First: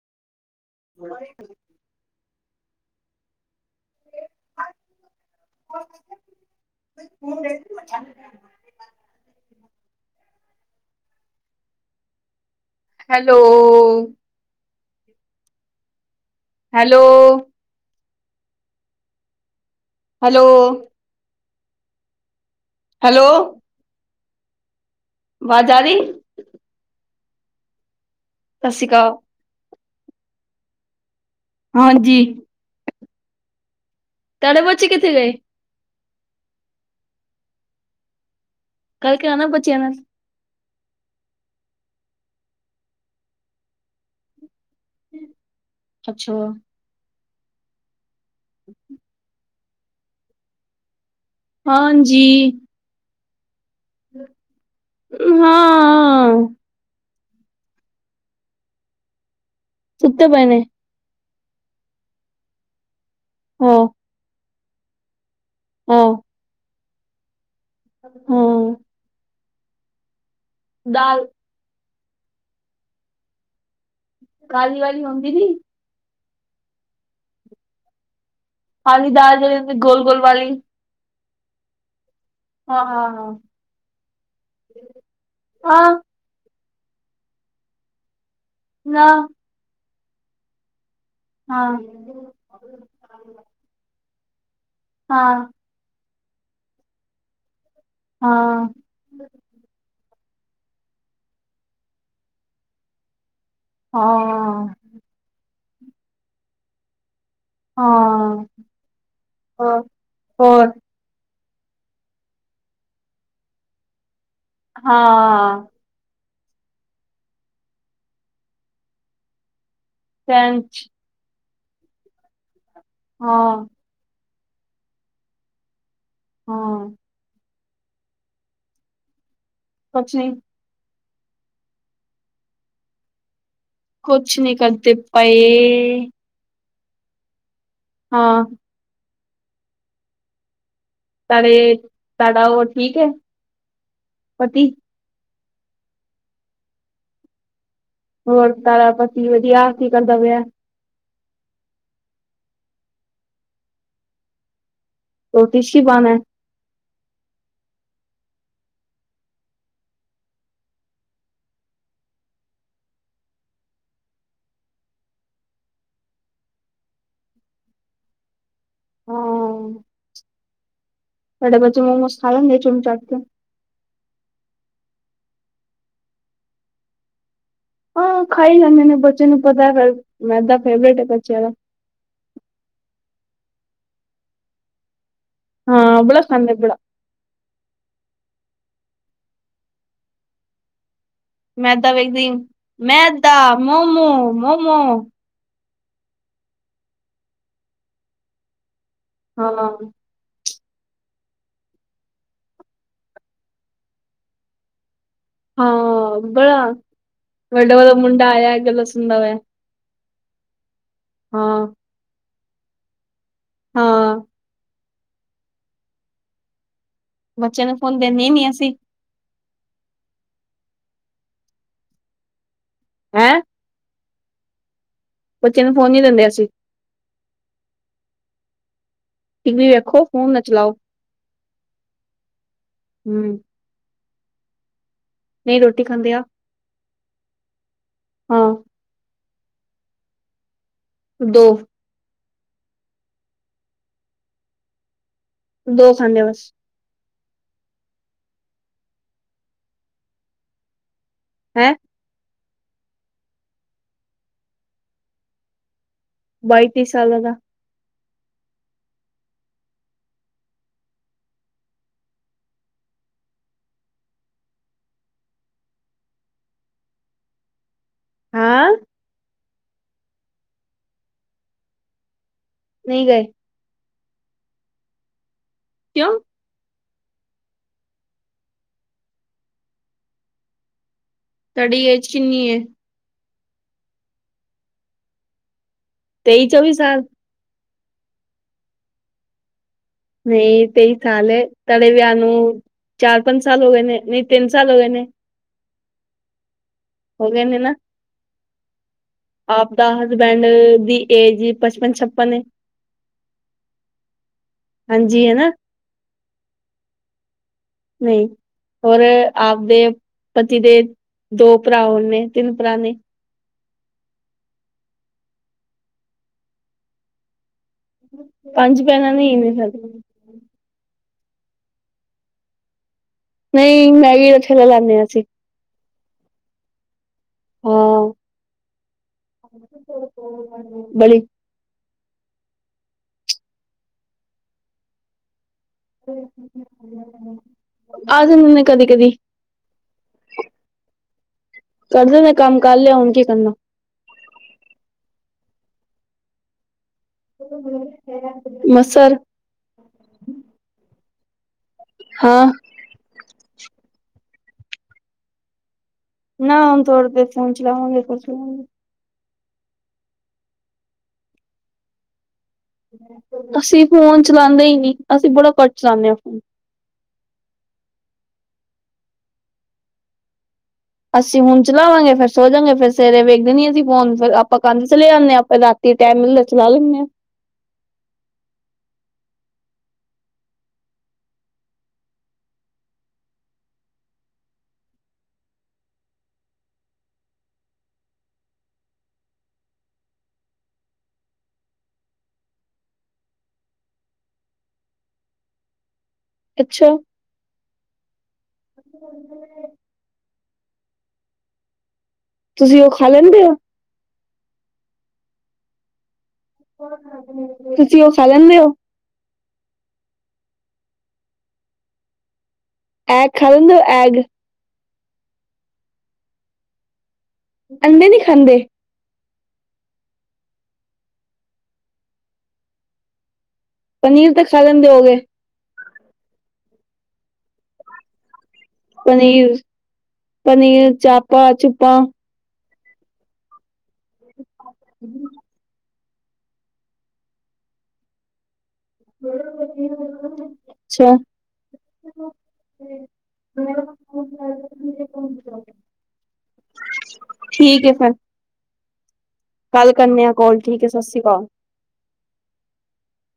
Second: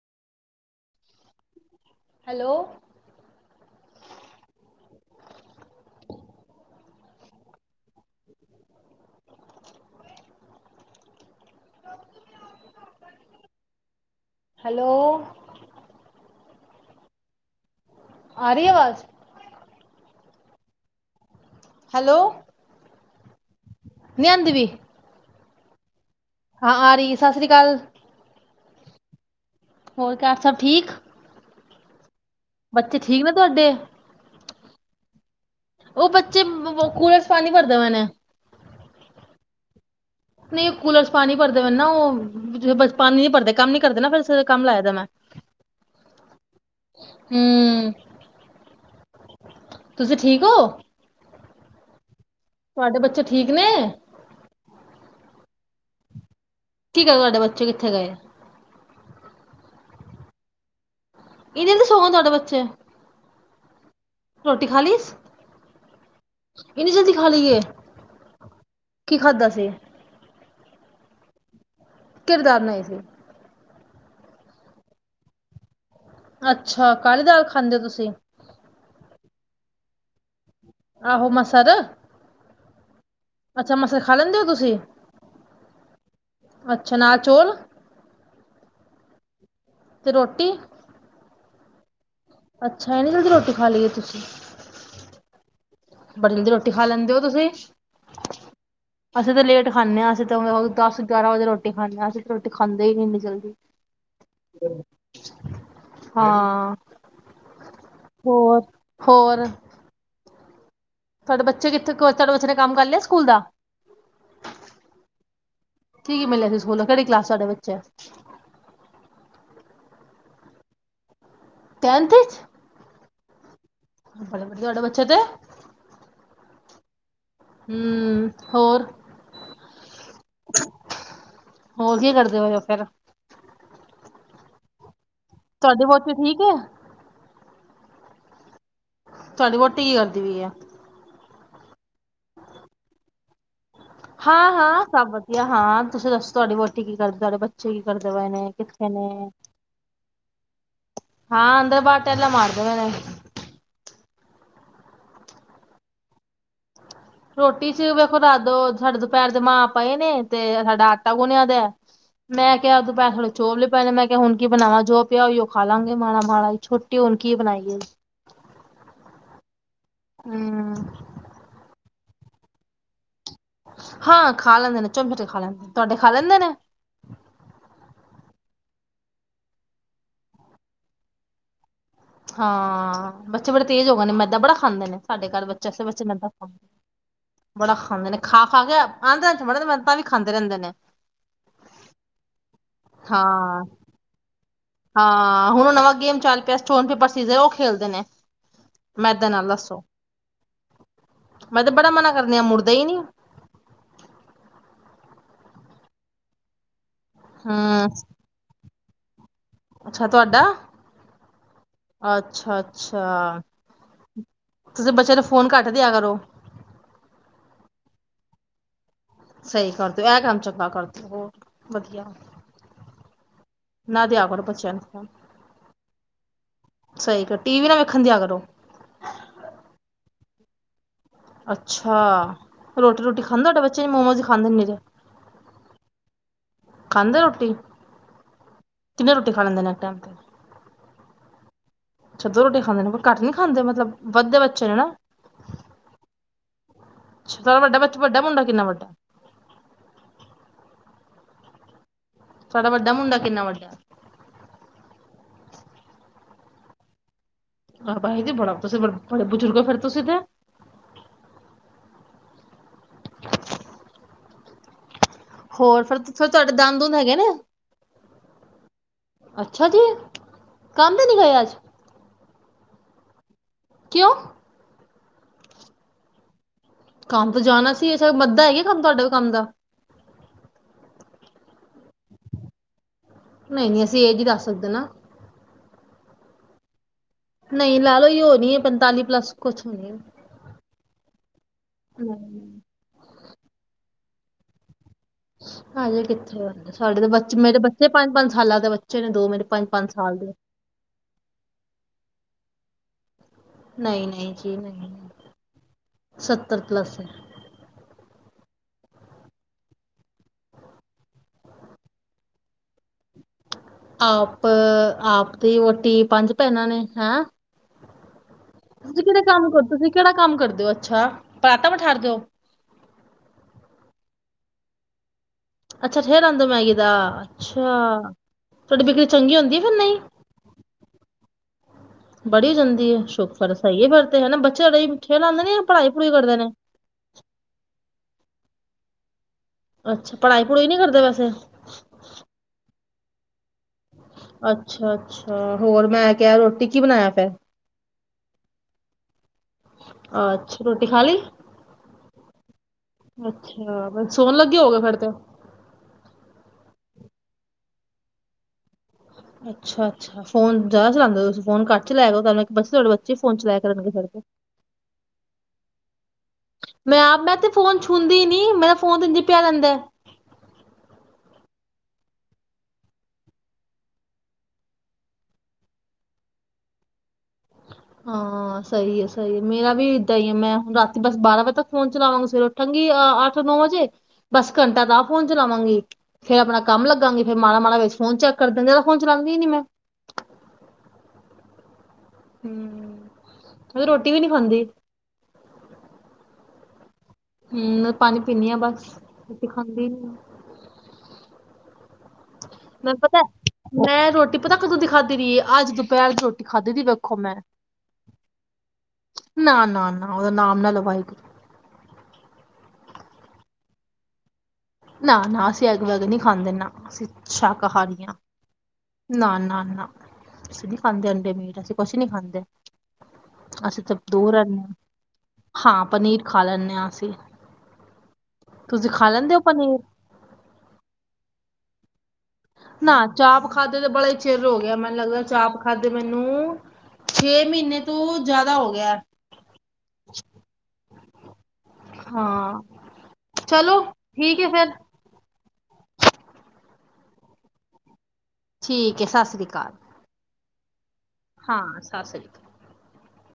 [unintelligible] Hello [unintelligible] [unintelligible] hello hello hello ਆਰੀ ਆਵਾਜ਼ hello hello hello ਨਿ ਆਦੀ ਪਈ ਅਵਾਦ ਆ ਰਹੀ ਹਾਂ ਆ ਰਹੀ ਸਤਿ ਸ੍ਰੀ ਅਕਾਲ ਸਤਿ ਸ੍ਰੀ ਅਕਾਲ ਹੋਰ ਘਰ ਸਭ ਠੀਕ ਹਾਂਜੀ ਬੱਚੇ ਠੀਕ ਨੇ ਤੁਹਾਡੇ ਤਡੇ ਬਚ ਕਿਥੇ ਗਏ ਉਹ ਬੱਚੇ ਕੁਲਰ ਚ ਪੀਣੀ ਘੜਦੇ ਪਏ ਨੇ ਗਲ ਕਰਨਾ ਬਚਿਆਂ ਨਾਲ ਨਹੀਂ ਉਹ ਕੂਲਰ ਚ ਪਾਣੀ ਭਰਦੇ ਵ ਨਾ ਉਹ ਪਾਣੀ ਨੀ ਭਰਦੇ ਕੰਮ ਨੀ ਕਰਦੇ ਨਾ ਫਿਰ ਕੰਮ ਲਾਏ ਦਾ ਮੈਂ ਅੱਛਾ, ਹਮ ਅੱਛ ਤੁਸੀਂ ਠੀਕ ਹੋ ਹਾਂਜੀ ਜੀ ਤੁਹਾਡੇ [unintelligible] ਨੇ ਹਾਂ ਕੀ ਕਰ ਤੁਹਾਡੇ ਬੱਚੇ ਕਿੱਥੇ ਗਏ ਸੁੱਤੇ ਪਏ ਨੇ ਇਹਨੀ ਤੇ ਸਖ ਤੁਹਾਡੇ ਬੱਚੇ ਹਾਂ ਰੋਟੀ ਖਾਲੀਿਸ ਹਾਂ, ਇੰਨੀ ਜਲਦੀ ਖਾ ਲਈਏ ਹਾਂ ਕੀ ਖਾਧਾ ਸੀ ਦਾਲ [unintelligible] ਨਾਲ ਹੀ ਸੀ ਕੀਲੀ ਵਾਲੀ ਹੁਦੀ ਨਹੀ ਅੱਛਾ ਕਾਹਲੀ ਦਾਲ ਖਾਂਦੇ ਹੋ ਤੁਸੀਂ ਖਾਲੀ ਦਾਲ ਜਹੜ ਗੋਲ ਗੋਲ ਵਾਲੀ ਆਹੋ ਮਸਰ ਦਾ ਹਾਂ ਹਾਂ ਹਾਂ ਲੈਂਦੇ ਹੋ ਤੁਸੀਂ ਆਹ ਅੱਛਾ ਨਾ ਚੋਲ ਨਾ ਤੇ ਰੋਟੀ ਹਾਂ ਅੱਛਾ ਇਹਨੀ ਜਲਦੀ ਰੋਟੀ ਖਾ ਲਈਏ ਤੁਸੀਂ ਹਾਂ ਬੜੀ ਜਲਦੀ ਰੋਟੀ ਖਾ ਲੈਂਦੇ ਹੋ ਤੁਸੀਂ ਅਸੀਂ ਤਾਂ ਲੇਟ ਖਾਂਦੇ ਹਾਂ ਅਸੀਂ ਦਸ ਗਿਆਰਾਂ ਵਜੇ ਰੋਟੀ ਖਾਂਦੇ ਹ ਅਸੀਂ ਤੇ ਰੋਟੀ ਖਾਂਦੇ ਹੀ ਨ ਇੰਨੀ ਜਲਦੀ ਹਾਂ ਹਾਂ ਹਾਂ ਹੋਰ ਹੋਰ ਹ ਹੋਰ ਤੁਹਾਡੇ ਬੱਚੇ ਕਿੱਥੇ ਤੁਹਾਡੇ ਬੱਚੇ ਨੇ ਕੰਮ ਕਰ ਲਿਆ ਸਕੂਲ ਦਾ ਹਾਂ ਕੀ ਕੀ ਮਿਲਿਆ ਸੀ ਸਕੂਲ ਕਿਹੜੀ ਕਲਾਸ ਸਾਡੇ ਬੱਚੇ [unintelligible] [unintelligible] ਹਾਂ ਬੜ ਵਧ ਅੜ ਵੱਚ ਤੇ ਹਾਂ ਹਮ ਹੋਰ ਕੁਛ ਨਹੀਂ ਹੋਰ ਕੀ ਕਰਦੇ ਹੋ ਫੇਰ ਕੁਛ ਨਹੀਂ ਕਰਦੇ ਤੁਹਾਡੀ ਏ ਵਹੁਟੀ ਠੀਕ ਹੈ ਹਾਂ ਤੁਹਾਡੀ ਵਹੁਟੀ ਕੀ ਕਰਦੀ ਪਈ ਹੈ [unintelligible] ਤੁਹਾਡਾ ਉਹ ਠੀਕ ਹੈ ਪਤੀ ਵੀ ਹਾਂ ਤੁਸੀਂ ਦੱਸੋ ਤੁਹਾਡੀ ਵੋਟੀ ਕੀ ਕਰਦੇ ਤੁਹਾਡੇ ਕੀ ਕਰਦੇ ਪਏ ਨੇ ਹੋਰ ਕਿੱਥੇ ਤੁਹਾਡਾ ਪਤੀ ਨੇ ਵਧੀਆ ਕੀ ਕਰਦਾ ਪਿਆ ਹੈ ਹਾਂ ਅੰਦਰ ਬਾਹਰ ਟੇਲਾ ਮਾਰਦੇ ਪਏ ਨੇ [unintelligible] ਰੋਟੀ ਚ ਵੇਖੋ ਰਾੱਤ ਸਾਡੇ ਦੁਪਹਿਰ ਦੇ ਮਾਂ ਪਏ ਨੇ ਤੇ ਸਾਡਾ ਆਟਾ ਗੁਣਿਆ ਦਾ ਮੈਂ ਕਿਹਾ ਦੁਪਹਿਰ ਥੋੜੇ ਚੋਪਲੇ ਪਏ ਨੇ ਮੈਂ ਕਿਹਾ ਹੁਣ ਕੀ ਬਣਾਵਾਂ ਜੋ ਪਿਆ ਹੋਈ ਉਹ ਖਾ ਲਵਗੇ ਮਾੜਾ ਮਾੜਾ ਛੋਟੀ ਹੁਣ ਕੀ ਬਣਾਈਏ ਹਾਂ ਹਮ ਸਾਡੇ ਬੱਚੇ ਮੋਮੋਸ ਖਾ ਲੈਂਦੇ ਚੁਨ ਚੱਟ ਕੇ ਹਾਂ ਖਾ ਲੈਂਦੇ ਨੇ [unintelligible] ਖਾ ਲੈਂਦੇ ਨੇ ਤੁਹਾਡੇ ਖਾ ਲੈਂਦੇ ਨੇ ਖਾਈ ਲੈਂਦੇ ਨੇ ਬੱਚੇ ਨੂੰ ਪਤਾ ਫਿਰ ਮੈਦਾ ਫੇਵਰੇਟ ਹੈ ਬੱਚਿਆਂ ਦਾ ਹਾਂ ਬੱਚੇ ਬੜੇ ਤੇਜ਼ ਹੋ ਗਏ ਨੇ ਮੈਦਾ ਬੜਾ ਖਾਂਦੇ ਨੇ ਸਾਡੇ ਘਰ ਬੱਚੇ ਹਾਂ ਬੱਚੇ ਨ ਬੜਾ ਖਾਂਦੇ ਬੜਾ ਬੜਾ ਖਾਂਦੇ ਨੇ ਖਾ ਖਾ ਕੇ [unintelligible] ਬੜੇ ਮਨਤਾਂ ਵੀ ਖਾਂਦੇ ਰਹਿੰਦੇ ਨੇ ਮੈਦਾ ਵੇਖਦੇ ਮੈਦਾ ਹਾਂ ਮੋਮੋ ਮੋਮੋ ਹਾਂ ਹੁਣ ਨਵਾਂ ਗੇਮ ਚੱਲ ਪਿਆ ਸਟੋਨ ਪੇਪਰ ਸੀਜ਼ਰ ਉਹ ਖੇਡਦੇ ਨੇ ਮੈਦੇ ਨਾਲ ਹਾਂ ਦੱਸੋ ਮੈਂ ਤੇ ਬੜਾ ਮਨਾ ਕਰ ਆ ਮੁੜਦਾ ਈ ਨਹੀਂੀ ਹਾਂ ਬਲਾ ਵੱਡਾ ਹੂੰ ਵਡਾ ਮੁੰਡਾ ਆਇਆ ਅ ਬਸ [unintelligible] ਅੱਛਾ ਤੁਹਾਡਾ ਹਾਂ ਅੱਛਾ ਅੱਛਾ ਹਾਂ ਤੁਸੀਂ ਬੱਚਿਆਂ ਨੂੰ ਫੋਨ ਘੱਟ ਦਿਆ ਕਰੋ ਬੱਚੇ ਨੂੰ ਫੋਨ ਦਿੰਦੇ ਨੀ ਅਸੀਂ ਸਹੀ ਕਰਦੇਓ ਇਹ ਕੰਮ ਚੰਗਾ ਕਰ ਦਿਓ ਹੋਰ ਵਧੀਆ ਹੈਂ ਨਾ ਦਿਆ ਕੋਣ ਬੱਚਣ ਬੱਚੇ ਨੂੰ ਫੋਨ ਨੀ ਦਿੰਦੇ ਅਸੀਂ ਸਹੀ ਕਰ ਟੀ ਵੀ ਨਾ ਵੇਖਣ ਦੀ ਆ ਕਰੋ ਟੀ ਵੀ ਵੇਖੋ ਫੋਨ ਨਾ ਚਲਾਓ ਅੱਛਾ ਰੋਟੀ ਰੋਟੀ ਹਮ ਖਾਂਦਾ ਤੁਹਾਡੇ ਬੱਚੇ ਨੇ ਮੋਮੋਜ਼ ਖਾਂਦੇ ਨ ਤੇ ਨਹੀਂ ਰੋਟੀ ਖਾਂਦੇ ਆ ਖਾਂਦੇ ਰੋਟੀ ਹਾਂ ਕਿਨੇ ਰੋ ਖਦੇ ਦੋ ਅਛੱ ਦੋ ਰੋਟੀ ਖਾਂਦੇ ਨੇ ਪਰ ਘੱਟ ਨੀ ਖਾਂਦੇ ਮਤਲਬ ਵੱਧਦੇ ਬੱਚੇ ਨੇ ਨਾ ਦੋ ਖਾਂਦੇ ਬਸ ਅੱਛਾ ਵੱਡਾ ਬੱਚਾ ਵੱਡਾ ਮੁੰਡਾ ਕਿੰਨਾ ਵੱਡਾ ਹੈਂ ਤੁਡਾ ਵੱਡਾ ਮੁੰਡਾ ਕਿੰਨਾ ਵੱਡਾ ਬਾਈਤੀ ਸਾਲ ਦਾ ਆਹੋ ਭਾਈ ਦੀ ਬੜਾ ਤੁਸੀਂ ਬੜੇ ਬਜ਼ੁਰਗ ਹੋ ਫੇਿਰ ਤੁਸੀਂ ਤੇ ਹੋਰ ਫਿਰ ਫਿਰ ਤੁਹਾਡੇ ਦੰਦ ਦੁੰਦ ਹੈਗੇ ਨੇ ਹਾਂ ਅੱਛਾ ਜੀ ਕੰਮ ਤੇ ਨੀ ਗਏ ਅੱਜ ਨਹੀਂ ਗਏ ਕਿਉਂ ਕਿਉਂ ਕੰਮ ਤੋਂ ਜਾਣਾ ਸੀ ਅ ਮੱਧ ਹੈਗੇ ਕੰਮ ਤੁਹਾਡੇ ਕੰਮ ਦਾ ਤੁਹਾਡੀ ਅੇਜ ਕਿਨੀ ਹੈ ਨਹੀਂ ਨਹੀਂ ਅਸੀਂ ਅੇਜ ਹੀ ਦੱਸ ਸਕਦੇ ਨਾ ਤੇਈ ਚੌਵੀ ਸਾਲ ਨਹੀਂ ਲੈ ਲਓ ਹੀ ਹੋ ਨਹੀਂ ਹੈ ਪੰਤਾਲੀ ਪਲੱਸ ਕੁਛ ਹੋਣੀ ਨਹੀਂ ਤੇਈ ਸਾਲ ਤੁਹਾਡੇ ਵਿਆਹ ਨੂੰ ਹੈ ਚਾਰ ਪੰਜ ਸਾਲ ਹੋ ਗਏ ਨੇ ਨ ਤਿੰਨ ਸਾਲ ਹੋ ਗਏ ਨੇ ਹਾਂਲੇ ਕਿੱਥੇ ਸਾਡੇ ਤਾਂ ਹੋ ਬੱਚੇ ਗਏ ਨੇ ਮੇਰੇ ਨਾ ਬੱਚੇ ਸਾਲਾਂ ਦੇ ਬੱਚੇ ਨੇ ਦੋ ਮੇਰੇ ਆਪਦਾ ਸਾਲ ਦੇ ਹਸਬੈਂਡ ਦੀ ਏਜ ਪਚਪਨ ਛਪਨ ਏ ਨਹੀਂ ਨਹੀਂ ਜੀ ਨਹੀਂ ਹਾਂਜੀ ਹਨਾ ਸੱਤਰ ਪਲਸ ਹੈ ਨਹੀਂ ਹੋਰ ਆਪਦੇ ਪਤੀ ਦੇ ਦੋ ਭਰਾ ਹੋ ਨੇ ਤਿੰਨ ਭਰਾ ਨੇ ਆਪ ਆਪ ਦੀ ਵੋਟੀ ਪੰਜ ਭੈਣ ਨੇ ਹੈਂ ਹਮ ਤੁਸੀਂ ਕਿਹੜੇ ਕੰਮ ਕਰਦੇ ਤੁਸੀਂ ਕਿਹੜਾ ਕੰਮ ਕਰਦੇ ਹੋ ਅੱਛਾ [unintelligible] ਦਿਓ ਨਹੀਂ ਮੈਗੀ ਦਾ ਛਲਾ ਲਾਦੇ ਹਾਂ ਅਸੀਂ ਅੱਛ [unintelligible] ਮੈਗੀ ਦਾ ਅੱਛਾ ਹਾਂ ਤੁਹਾਡੀ ਬਕਰੀ ਚੰਗੀ ਹੁੰਦੀ ਆ ਫਿਰ ਨਹੀਂ ਬੜੀ ਬੜੀ ਹੋ ਜਾਂਦੀ ਹੈ ਸੁਕ ਫਰਸਾਈਏ ਫਰ ਤੇ ਹਨਾ ਬੱਚੇਠੇਲ ਆਉਂਦੇ ਅਜੇ [unintelligible] ਕਦੀ ਕਦੀ ਅੱਛਾ ਪੜ੍ਹਾਈ ਪੜ੍ਹੂਈ ਨਹੀਂੀ ਕਰਦੇ ਵੈਸੇ ਕਰਦੇ ਨੇ ਕੰਮ ਕਰ ਲਿਆ ਹੁਣ ਕੀ ਕਰਨਾ ਅੱਛਾ ਅੱਛਾ ਹੋਰ ਮੈਂ ਕਿਹਾ ਰੋਟੀ ਕੀ ਬਣਾਇਆ ਫਿਰ ਮਸਰ ਅੱਛਾ ਰੋਟੀ ਖਾ ਲਈ ਹਾਂ ਅੱਛਾ ਬਸ। ਸੋਨ ਲੱਗੇ [inaudible] ਫੇਰ ਤੇ ਨਾ ਹੁਨ ਖੋੜੀ ਦੇਰ ਫੋਨ ਚਲਾਵਾਂਗੇ [inaudible] ਅੱਛਾ, ਅੱਛਾ ਫੋਨ ਜ਼ਿਆਦਾ ਚਲਾਦੇ ਹੋ ਤੁਸੀ ਫੋਨ ਘੱਟ [inaudible] ਬੱਚੇ ਫੋਨ ਚਲਾਇਆ ਅਸੀ ਕਰਨਗੇ ਫਿਰ ਤੇ ਫੋਨ ਚਲਾਂਦੇ ਹੀ ਨੀ, ਅਸੀ ਬੜਾ ਕੱਟ ਚਲਾਂਦੇ ਆਂ ਫੋਨ ਮੈਂ ਆਪ ਮੈਂ ਤੇ ਫੋਨ ਛੂਂਦੀ ਨੀ ਮੇਰਾ ਫੋਨ ਤੇ ਏਜੇਂ ਪਿਆ ਰੈਂਦਾ ਅਸੀ ਹੁਨ ਚਲਾਵਾਂਗੇ ਫੇਰ ਸੋ ਜਾਂਗੇ ਫੇਰ ਸਵੇਰੇ ਵੇਖਦੇ ਨੀ ਅਸੀ ਫੋਨ ਫੇਰ ਆਪਾ ਕੰਮ ਚਲੇ ਜਾਂਨੇ ਆ ਫੇਰ ਰਾਤੀ ਟਾਈਮ [inaudible] ਚਲਾ ਲੈਂਨੇ ਆ। ਹਾਂ ਸਹੀ ਏ ਸਹੀ ਏ ਮੇਰਾ ਵੀ ਏਦਾਂ ਹੀ ਏ ਮੈਂ ਹੁਨ ਰਾਤੀ ਬਸ ਬਾਰਾਂ ਵਜੇ ਤੱਕ ਫ਼ੋਨ ਚਲਾਵਾਂਗੀ ਸਵੇਰ ਉੱਠਾਂਗੀ ਅੱਠ ਨੌ ਵਜੇ ਬਸ ਘੰਟਾ ਤਾਂ ਫੋਨ ਚਲਾਵਾਂਗੀ, ਫੇਰ ਆਪਨਾ ਕੰਮ ਲੱਗਾਂਗੀ ਫੇਰ ਮਾੜਾ, ਮਾੜਾ ਵੇਚ ਫੋਨ ਚੈੱਕ ਕਰ [inaudible] ਫੋਨ ਚਲਾਂਦੀ ਨੀ ਮੈਂ ਹੂੰ, ਰੋਟੀ ਵੀ ਨੀ ਬਂਦੀ ਅੱਛਾ ਹੂੰ, ਪਾਨੀ ਪੀਨੀ ਆਂ ਬਸ ਰੋਟੀ ਖਾਂਦੀ- ਤੁਸੀਂ ਉਹ [inaudible] ਖਾ ਪਤਾ ਲੈਂਦੇ ਹੋ ਮੈਂ ਰੋਟੀ ਪਤਾ ਕਦੋ ਦੀ ਖਾਦੀ ਦੀਏ, ਅੱਜ ਦੋਪਹਿਰ ਤੁਸੀ ਓ ਖਾ ਲੈਂਦੇ ਓ। ਨਾ, ਨਾ, ‌ ਨਾ, ਉਦਾ ਨਾਮ ਨਾ ਲੋ [inaudible] ਐਗ ਖਾ ਲੈਦੇਂ ਐਗ ਨਾ, ਨਾ ਅਸੀੇ ਐਗ ਵਗੈਰਾ ਨੀ ਖਾਂਦੇ ਨਾ ਅਸੀ ਅੰਡੇ ਨੀ ਖਾਂਦੇ। ਨਾ, ਨਾ, ਨਾ, ਅਸੀ ਨੀ ਖਾਂਦੇ ਅੰਡੇ ਮੀਟ, ਅਸੀ ਕੋਛ ਨੀ ਖਾਂਦੇ। ਅਸੀ‌ ਤੇ ਪਨੀਰ ਦੂਰ [inaudible] ਤਾਂ ਖਾ ਲੈਂਦੇ ਹੋਗੇ ਹਾਂ। ਪਨੀਰ ਖਾ ਲੈਂਨੇ ਆਂ ਅਸੀਂ ਤੁਸੀ ਖਾ ਲੈਂਦੇ ਓ। ਪਨੀਰ ਪਨੀਰ, ਚਾਪਾ, ਚੁ [inaudible] ਨਾ ਚਾਪ ਖਾਧੇ ਤੇ ਬੜਾ ਈ ਚੇਰ [inaudible] ਗਿਆ ਮੈਨ ਲੱਗਦਾ ਚਾਪ ਖਾ ਤੇ ਮੈਨੂੰ- ਛੇ ਮਹੀਨੇ ਤੋ ਜ਼ਿਆਦਾ ਹੋ ਗਿਆ ਅੱਛਾ ਹਾਂ ਚਲੋ ਠੀਕ ਹੈ ਫਿਰ ਠੀਕ ਏ ਫੇਰ ਠੀਕ ਏ ਸਾਸ ਕਾਲ ਕਰਨੇ ਆ ਕੋਲ। ਠੀਕ ਐ। ਹਾਂ, ਸਾ ਸ੍ਰ